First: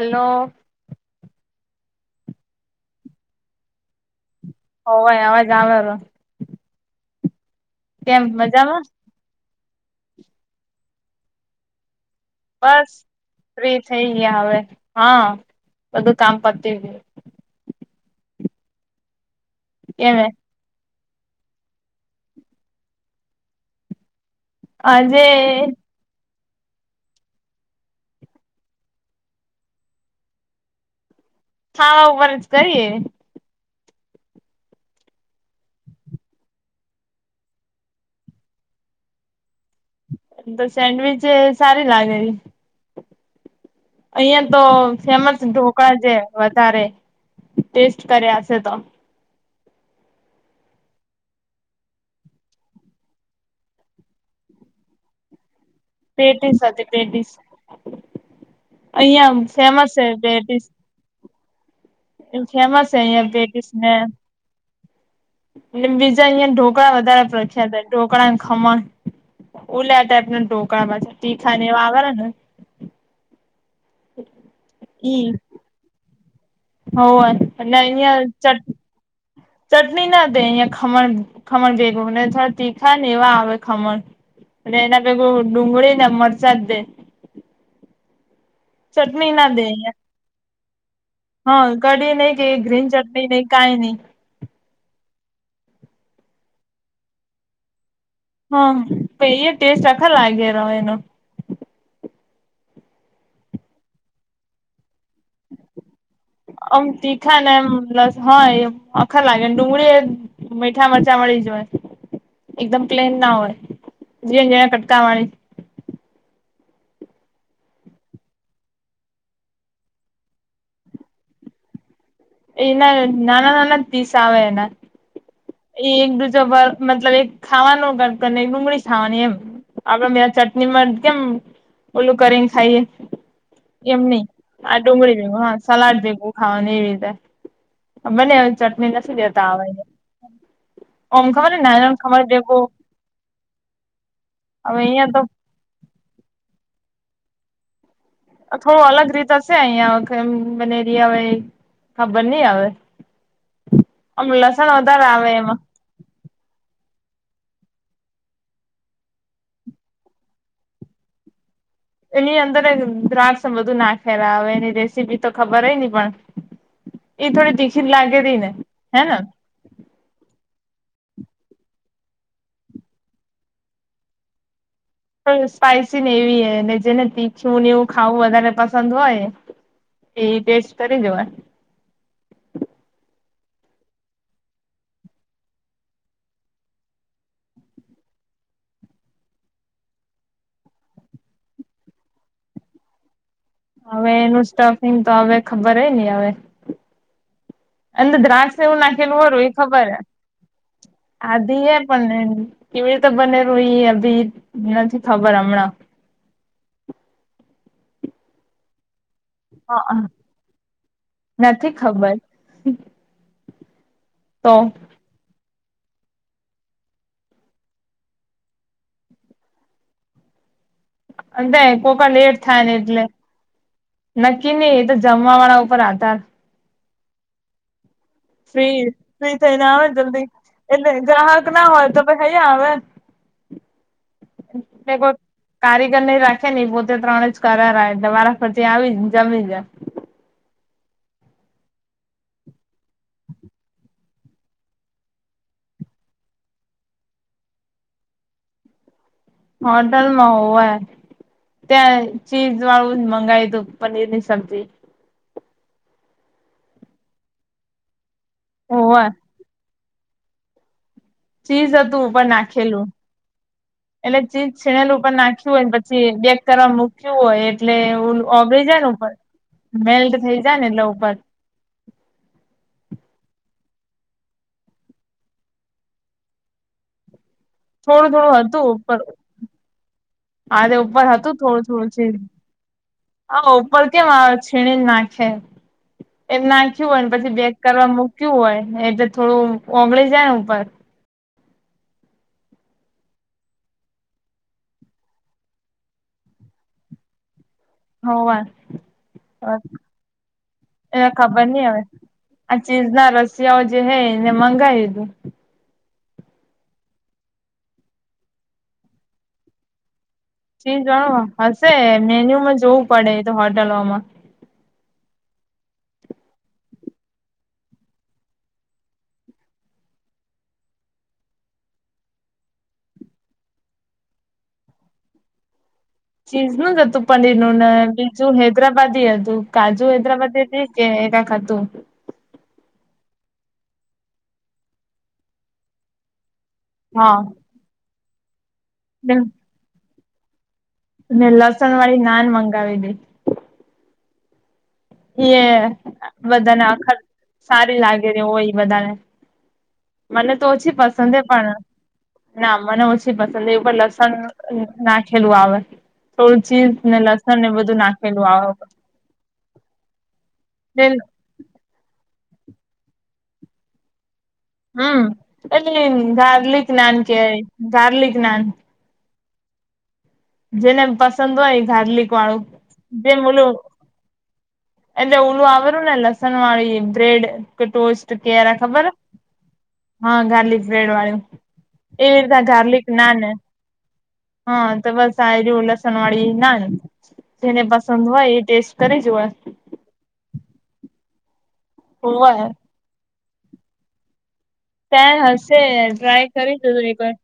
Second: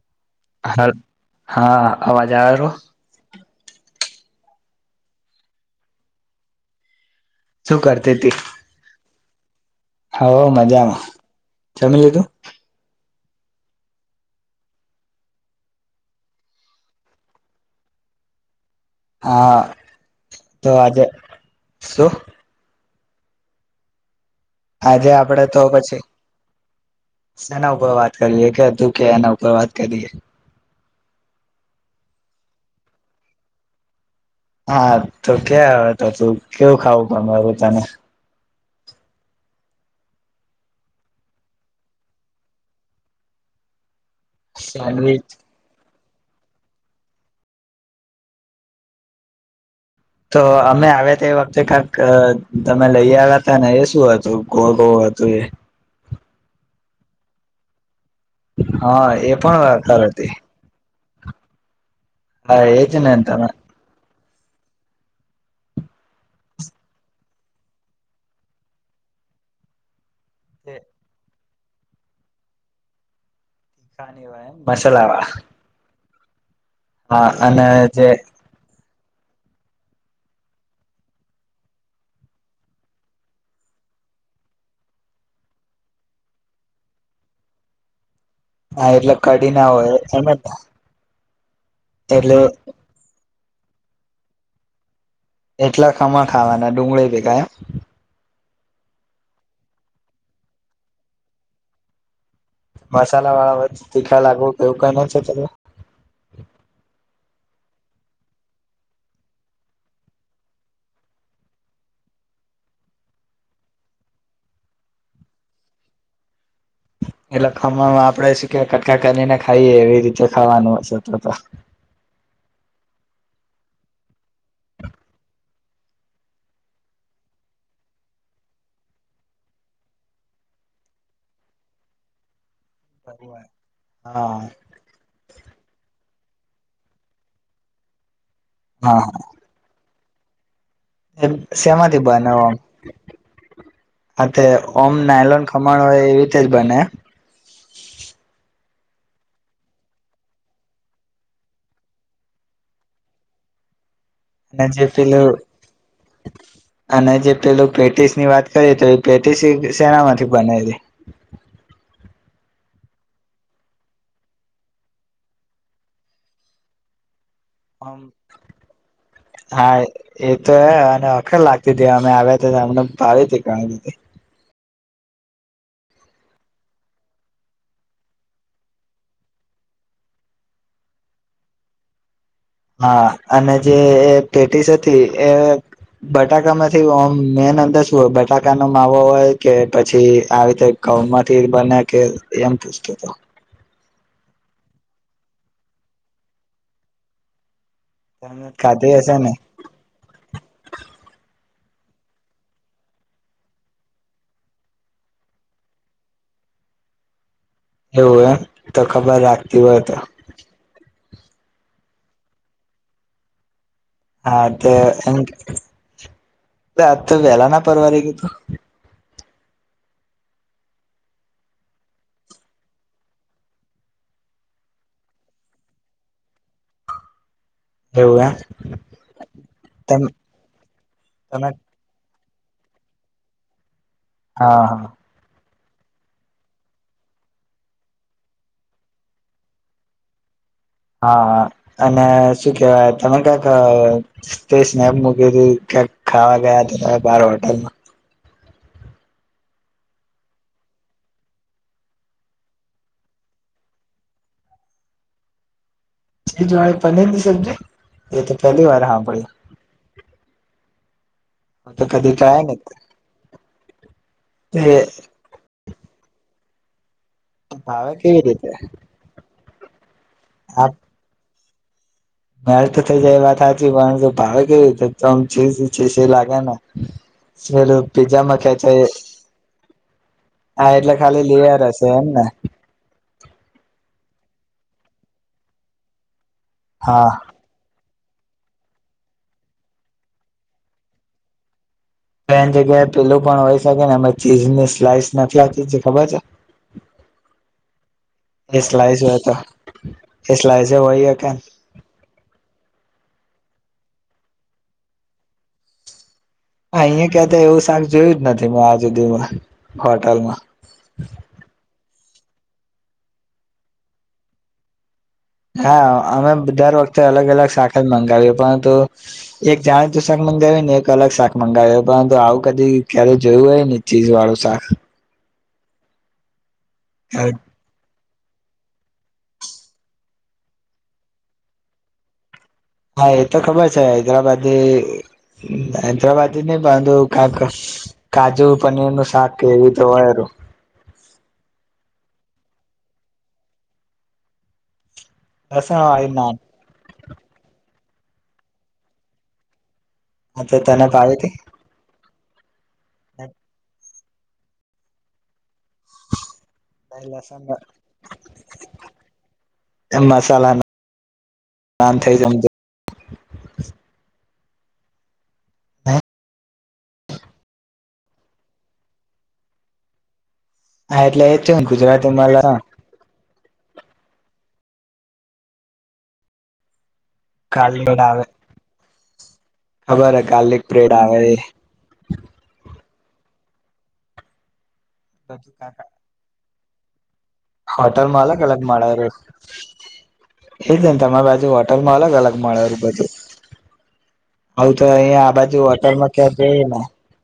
Hello હાલ, હા, અવાજ આવે રો ઓવે અવાજ આવેરો શું કરતી તી? હ, મજામાં, જમી લીધુ? બસ. ફ્રી થઈ ગિયા હવે, હં, બધુ કામ પતી ગિયું. હા, કેમે તો આજે, શું? આજે આપડે તો પછી સેના ઉપર વાત કરીએ, કે તુ કે એના ઉપર વાત કરીએ. હા! ઉપર જ કરીએ. હા, તો ક્યા અવે તો તું, કેવું ખાવું ગમે રે તને? એમ તો સેન્ડવીચે સારી લાગેલી. અહિયાં તો સેન્ડવીચ ફેમસ ધોકડા જ છે વધારે ટેસ્ટ કર્યાસે તો તો અમે આવ્યા તે વખતે કાંક તમે લઈ આવ્યાતા ને, એ શું હતું ગોળ ગોળ? તો એ પેટી સાથે પેટીસ હા એ અહિયાં પણ ફેમસ વખર હતી પેટીસ હા ફેમસ એજ ને હૈ તમે પેટીસ ને એટ બીજા અહિયાં ઢોકળા વધારે પ્રખ્યાત ઢોકળા ખમણ ઉલાતા ઢોકળા પાછા તીખા ને એવારા ને ખની વાય મસાલાાર હો એટ જે અહીયા ચ ચટણી ના દે અહિયાયા ખમણ ખમણ ભેગું ને થડા તીખા ને એવા આવે ખમણ અને એના ભેગુ ડુંગળી ને મરસાદ દે હા એટલે ચટણી કઢી ના દે હોય એમે હા કઢી નહી કે ગ્રીન ચટણી નહી કાઈ નહી એટલા ખમા ખાવાના ડુંગળી ભેગાય હા પ એ ટેસ્ટ અખર લાગે રો એનો મસાલા વાળા વ તીખા લાગવ એવું કાઈ નથી અમ તીખા ને એમ લસ હોય એ અખર લાગેને ડુંગળી એ મીઠા મરચાં વાડી જ હોય એકદમ પ્લેન ના હોય જીણી જીણી કટકાવાની એટલે ખમણ આપડે શું કે કટકા કરીને ખાઈએ એવી રીતે ખાવાનું હશે તો એના નાના નાના દિસ આવે એના એ એક દીજો મતલબ એક ખાવાનો ગક અને ડુંગળી ખાવાની એમ આપડે મે ચટણીમાં કેમ ઓલું કરી ખાઈએ એમ નહી હા આ ડુંગળી ભેગું હા સલાડ ભેગું ખાવાનુ એવી રીતે બને ચટણી હા નથી દેતા આવેને શેમાંથી બનાવ ભેગું આ થે હવે ઓમ અહિયાં તો નાયલોન ખમણ હોય એવી રીતે જ બને થોડું અલગ રીતશે અહીયાંખ બનેરિયા હો ખબર નહિ હવે આમ અને લસણ જે વધારે પેલું આવે એમાં અને જે પેલું પટિશ ની વાત કરીએ તો એ પેટિશ સેના માંથી બનેલી એની અંદર દ્રાક્ષ બધું નાખેલા આવે એની રેસીપી તો ખબર હય ની પણ [inaudible] તીખી જ હમ લાગે તી ને હે ને હા એ તો હ અખર લાગતી હતી અમે આવ્યા હતા અમને ભાવી ગણીધી સ્પાઈસીને એવી હ ને જેને તીખું એવું ખાવું વધારે પસંદ હોય એ ટેસ્ટ કરી લેવા નુ હા અને જે પેટીસ હતી એ બટાકામાં મેન અંદર શું હોય બટાકાનો માવો હોય કે પછી આવી રીતે ક માંથી બને્યા કે એમ પૂછતો હતો હવે એનું સ્ટફિંગ તો હવે ખબર હ નહી હવે અનેર તમે દ્રાક્ષ એવું ખાધી હશે નાખેલું ને હોું એ ખબર હ આધિ એમ પણ કેવી રીતે બનેલું એ અભી નથી ખબર હમણાં એવું એમ તો ખબર રાખતી હોય તો હ નથી ખબર હા તો એમ આજ તો વેલા ના પરવા રે ગીધું અ કોકા લેટ થાય ને એટલે નક્કી નહ એ તો જમવા વાળા ઉપર આધાર એવું એમ ફ્રી ફ્રી થઈને આવે તમે જલ્દી એટલે ગ્રાહક તમે ના હોય તો હા હા ખાઈવે કારીગર નહી રાખે ને પોતે ત્રણે જ કરે એટલે મારા ફછ આવી જને જમી જ હા અને શું કેવાય તમે કક તે સ્નેપ મૂકી ક્યાં ખાવા ગયા હતા ત બાર હોટલમાં હોટેલમાં હોય ત્યાં ચીજ વાળું મંગાવી તું પનીર ની સબ્જી ચજ વાળી પનીરની સબજી એ તો પહેલી વાર હા હોવે પ ચીઝ હતું કદી ઉપર ટ્રાય નથી નાખેલું એટલે ચીઝ છીણેલું ઉપર નાખ્યું હોય પછી બે તર મુ ું હોય એટલે ભાવે કેવી રીતે ઓગરી જાય ને ઉપર મેલ્ટ થઈ જાય ને એટલે ઉપર મેથ થઇ જાય એ વાત સાચી પણ જો ભાવે કે તોમ છે લાગે ને લું થોડું પિજ્જામાં થોડું ખ્યા હતું છે ઉપર હા તે એટલે ઉપર ખાલી હતું લેયર થોડું હશે એમને ઉપ કેમ આવે છીણી નાખે એમ નાખ્યું હા હોય પછી બેગ કરવા મક કયું હોય એ તો થોડું ઓગળી જાય ને ઉપર બેન જગ્યાએ પેલું પણ હોય શકે ને અમે ચીઝને સ્લાઈસ નથી આપતી ખબર છે હો વાર એ સ્લાઈસ હોય તો એ સ્લાઈસ એ હોય કે ખબર નહ હવે આ ચીઝ ના રસિયાઓ જે હે એને મંગાવીીધું હ અહીં ક્યા એવું શાક જોયું જ નથી મે આજુદીમાં હો ી જાણો હશે મેન્યુમાં જોવું પડે તો હોટેલોમાં હા અમે દર વખતે અલગ અલગ શાખા મંગાવી પરંતુ એક જાણીતું શક ા મંગાવી ને એક અલગ શાક મંગાવ પરંતુ આવું કદી ક્યારે જોયું હોય ને ચીજ વાળું શાક ચીઝ ન જતું હા પનીરનુંું ના કાજુ હૈદરાબાદી હતું કાજુ હૈદરાબાદ હતી કે કાક હતું હા એ તો ખબર છે હૈદરાબાદ હૈદરાબાદ નહી બાંધો હા કક કાજુ પનીર નું શાક કે એવી તો હોયું ને લસણ વાળી નાન મંગાવી દે એ લસણ વાળી નાન બધાને આખર સારી લાગે વગેરે હોય બધાારે મને તો ઓછી તને પસંદ ભાવી છે તી પણ ના મને ઓછી પસંદ એવું પણ લસ નાખેલું આવે થોડું ચીર ને લસણ એને બધું નાખેલું આવે એ મસાલા થઇ જ હમ એટ ગાર્લિક નાન કેવાય ગાર્લિક નાન જેને હા એટલે એ પસંદ છે હોય ને ગાર્લિક ગુજરાતીમાં વાળું લસણ જેમલું એટલે ઓલું આવરું ને લસણ વાળી એમ બ્રેડ ગાર્લિક કટોસ્ટ આવે કેરા ખબર ખબર હા હે ગાર્લિક બ્રેડ વાળય આવે એવી રીત ગાર્લિક ના ને હા તો બસ આ રહું લસણ વાડી નાને હોટલ માં અલગ અલગ મળે કરી જોવે એજ ને તમારે બાજુ હોટલમાં અલગ અલગ હોવે મળેલું બધું હ તો ત્યાં અહીિયાયા આ હશે બાજુ હોટલમાં ટ્રાય ક્યાં કરી જઈ જોજો ને એકવાર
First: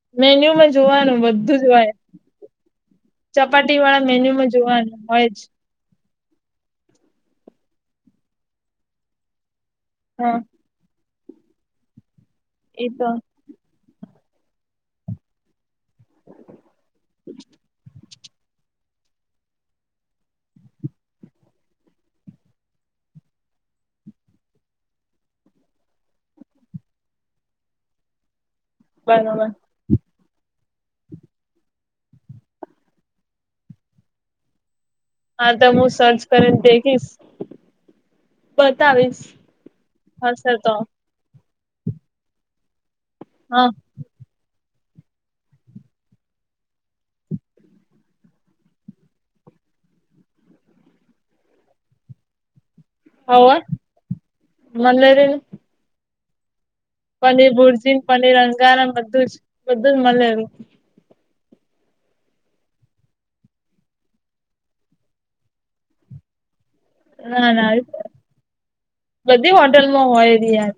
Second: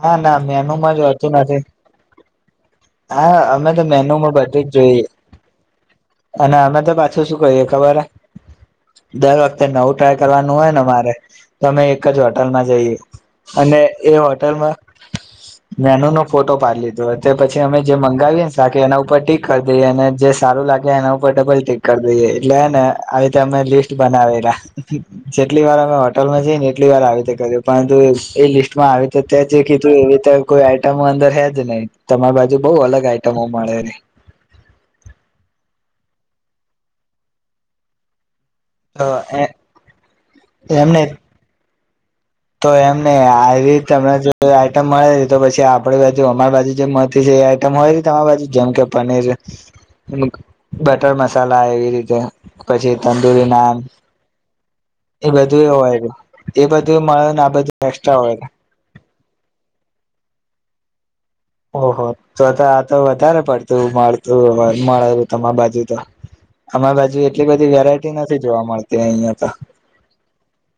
ના ના મેન્યુમાં મેનુંમાં જ જોવાનું હોતું બધું નથી જ હોય હા અમે ચપાટી તો વાળા મેનુમાં મેન્યુમાં બધે જ જોવાનું જોઈએ હોય જ અને અમે તો પાછું શું કહીયએ ખબર દર વખતે નવું ટ્રાય હા કરવાનું હોય ને મારે અમે એક જ વાત હોલમાં એ જઈએ તો અને એ હોટલમાં મેનુ નો ફોટો પાડી લીધો તે પછી મે જે મંગાવી ને સાથે એના ઉપર ટીક કરી દઈએ અને જે સારું લાગે એના ઉપર ડબલ ટીક કરી દઈએ એટલે આવી રીતે અમે લિસ્ટ બનાવેલા જેટલી વાર અમે હોટલમાં જઈને એટલી વાર આવી રીતે કર [unintelligible] એ લિસ્ટમાં આવે તે તે બરોબર જે કીધું એવી તો કોઈ આઈટમ અંદર હેજ નહી, તમાર બા જુ બઉ અલગ આઈટમો મળે રી. હા તો મું સર્ચ કરીન દૈ જીશ. બતાવીશ, રહી હશે તો. તો એમ નઈ હા આવી તમેં જો આ ઇટમ મળે છે તો પછી આપડી બાજુ અમારી બાજુ જે મળતી છે એ આઈટમ હોય કે તમારી બાજુ? જેમ કે પનીર બટર મસાલા એવી રીતે, પછી તંદુરી હવે નાન. એ મલેરી બધું એવ [unintelligible] પનીર ભુરજીન, પનીર હોય અંગારા બધું જ, બધું જ મલેરુ. ઓહો! તો તો આ તો વધારે પડતું મળતું ઓહે મળેરુ તમાર બાજુ તો. આમાર બાજુ એટલી ના ના બધી વેરાયટી નથી જોવા મળતી અહિયાં તો. બધી હોટલમાં હોય જ યાર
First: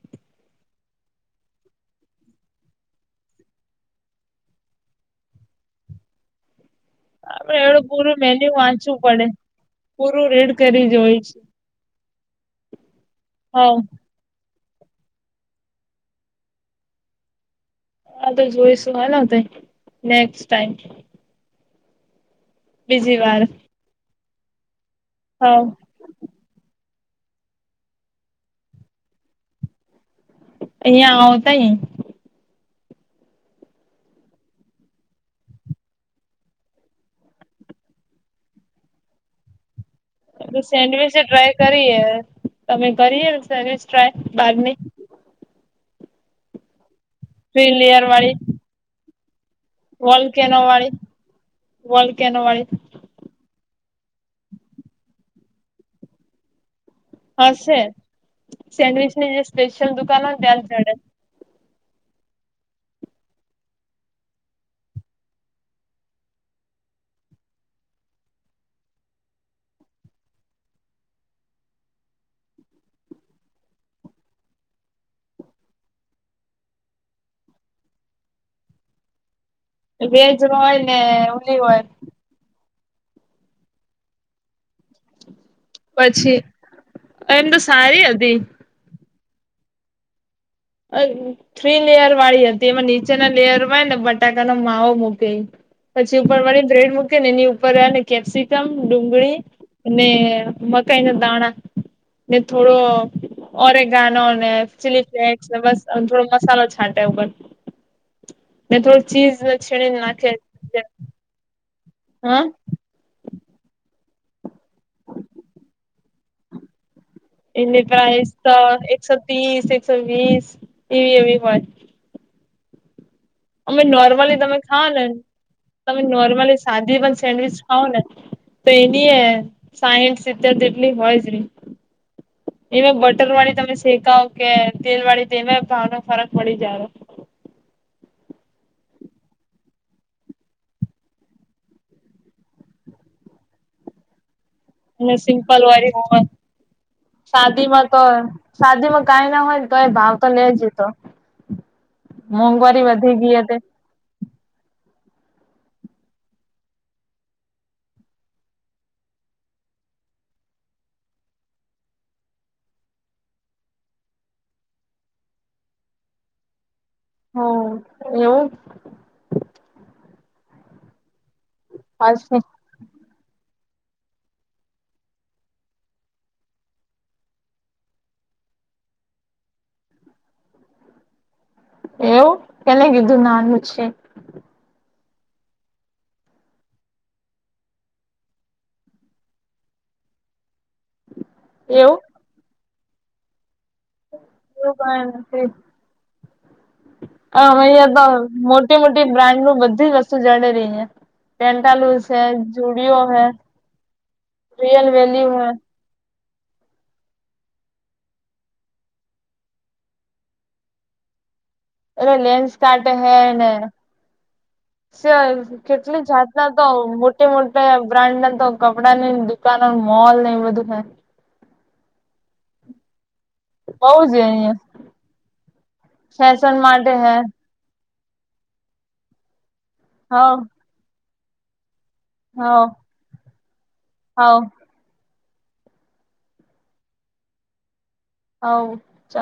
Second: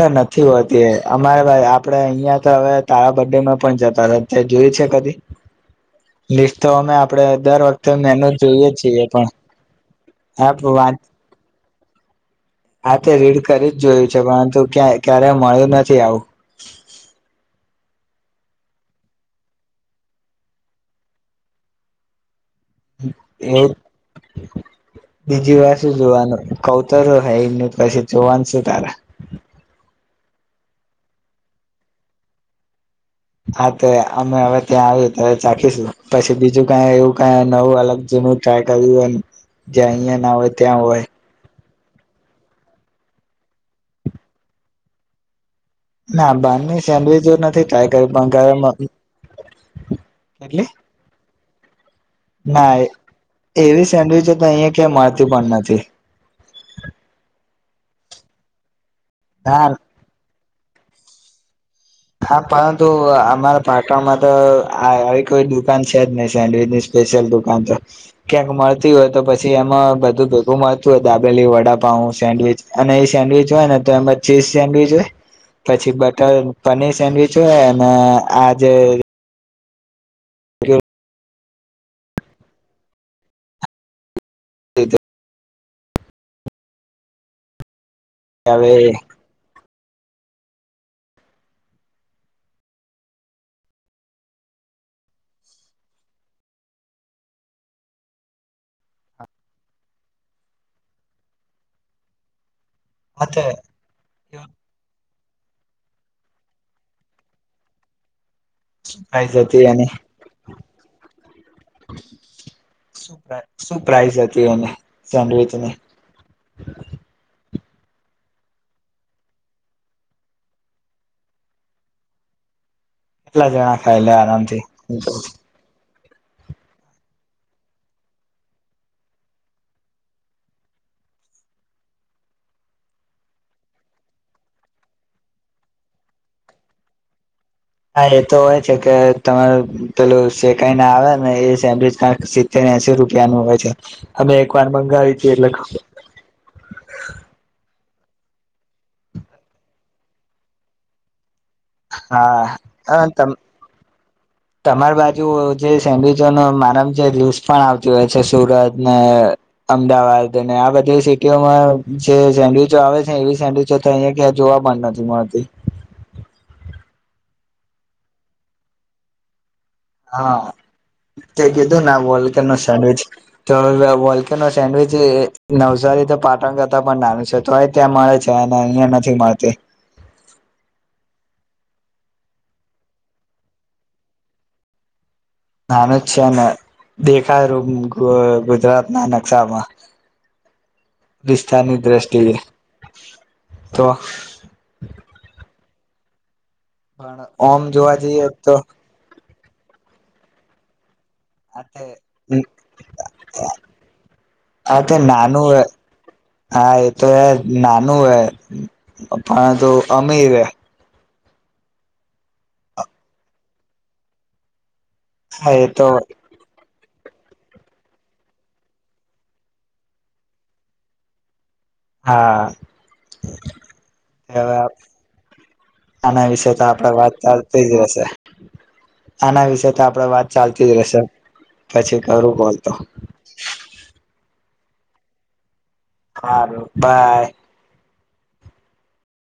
અરે નથી હોતી અમારે ભાઈ આપડે અહિયાં તો હવે તારા બડે માં પણ જતા તા તે જો યુ છે કદી? લી તો અમે આપડી આપડે દર એવડું વખતે પૂરું મેનુ મેન્યુ જોઈએ વાંચવું છીએ પડે પણ, પૂરું હા રીડ કરી વાત જોઈશું હા તે રીડ કરી હવ જ જોયું છે પરંતુ ક ક્યારે મળ્યું નથી આવું. હા તો જોઈશુ, હાલો તઇ, નેક્સટ ટાઈમ. બીજી વાર. એવું હ બીજી વાર શું જોવાનું? કઉ તો છું, હૈ નઈ, પછી જોવાન સુું તારે? અહિયા આવવતા યઈ? હા તો અમે હવે ત્યાં આવ્યે તારે ચાખીશું. પછી બીજું કઈ એવું કઈ નવું અલગ જે ટ્રાય કર્યું હોયન, જે અહિયાં ના હોય, ત્યાં હોય? સેન્ડવીચ ટ્રાય કરીએ તમે કરીએ સેન્ડવિચ ટ્રાય, બારની? ના, બારની સેન્ડવીચ નથી થ્રી ટ્રાય લેયર કરી, પણ વાળી ઘરે મમ્ વોલકેનો વાળી, વોલકેનો ના વાળી. એવી સેન્ડવીચોતો અહિયાં ક્યાં માડતી પણ નથી. હશે, સેન્ડવીચની જે ના સ્પેશિયલ દુકાન હોય ને ત્યા જ જડે. હા પરંતુ અમારા પાટણમાં તો આ આવી કોઈ દુકાન છે જ નહી સેન્ડવીચની સ્પે શિયલ દુકાન તો. ક્યાંક મળતી હોય તો પછી એમાં બધું ભેગું મળતું હોય દાબેલી, વડાપઉ સેન્ડવીચ અને એ સેન્ડવીચ હોય ને તો એમાં ચીઝ સેન્ડવીચ હોય, પછી બટર પનીર સેન્ડવીચ હોય અને આ જે વેજ હોય ને ઉલી હોય એ જ પછી, એમ તો સારી હ અવે અ થ્રી લેયર વાળી હતી, એમાં નીચેના લેયર વાય ને બટાકાનો માવો મૂકે. પછી ઉપર વરી બ્રેડ મૂકીન ને એની ઉપર અને કેપ્સિકમ, ડુંગળી અને મકાઈ ના દાણા, ને થોડો ઓરેગાનો ને ચીલીફ્લેસ. બસ અન થોડો મસાલો છાંટે ઉપર થી. મેં શું થોડું પ્રાઇઝ ચીઝ હતી છીણીન નાખયે છે. સુ પ્રા સુ પ્રાઇઝ હતી એને, સેન્ડવીચની? એની પ્રાઇસ તો એકસો ત્રીસ, એકસો વીસ એવી એવી હોય. કેટલા જણા અમે ખાયલા નોર્મલી તમે આરામથી ખાઓ નેન તમે નોર્મલી સાદી પણ સેન્ડવીચ ખાવઓ ને? તો એની એ સાઈઠ, સિત્તેર જેટલી હોઈ જી રી. એમાં બટર વાળી તમે શેકાવ કે તેલ વાળી, તેમાં ભાવનો ફરક પડી જાયે. હા હા એ તો હોય છે કે તમારુ પેલું શેકાઈ ને આવે ને એ સેન્ડવિચ કાક સિત્તેર, એસી રૂ કનું હોય છે અનેમે અને સિમ્પલ વાળી હો શાદીમાં તો શાદીમાં કઈ ના હોય તો એ ભાવ તો લઈ જતો હા મોંઘવારી અ વધી તમ ગઈ તે તમારી બાજુ જે સેન્ડવીચો ન માનમ છે લુસ પણ આવતી હોય છે સુરત ને અમદાવાદ અને આ બધી સિટીઓમાં જે સેન્ડવીચો આવે છે એવી સેન્ડવીિચો તો અહીં જોવા પણ નથી મળતી [inaudible] હ એવું હા ક કીધું ને વોલકર નો સાડ છે તો વોલ્કી નો સેન્ડવીચ નવસારી તો પાટણ કરતા પણ નાનું છે તો ત્યાં મળે છે અહિયાં નથી મળતી [inaudible] એવું કેને કીધું નાનું છે નાનું જ છે ને દેખાયું ગુજરાત ના નકશામાં [inaudible] બસ્ની એવું દ્રષ્ટિ એવું પણ હ ઓમ અહં જોવા તો જઈએ તો મોટી મોટી બ્રાન્ડ ન બધી જ વસ્તુ જાડે ર અહ પેન્ટાલુસ હૈ જુડિયો હૈ આ રિયલ તે વેલી નાનું હૈ હા એ તો હ નાનું હ પણ તોુ અમીર હ એલે લેન્સ કાટે હે ને શ્યા હા એ તો કેટલી જાતના તો મોટી મોટા બ્રાન્ડ ના તો કપડા ની દુકાનો મોલ ને એ બધું હા બઉ છે અહિયાં હવે આના વિશે ફેશન તો આપડે માટે વાત હે ચાલતી જ રહેશે આના વિશેે તો આપડે વાત હવ ચાલતી જ રહેશે પછી ખરું બોલતો હ હા બાય હ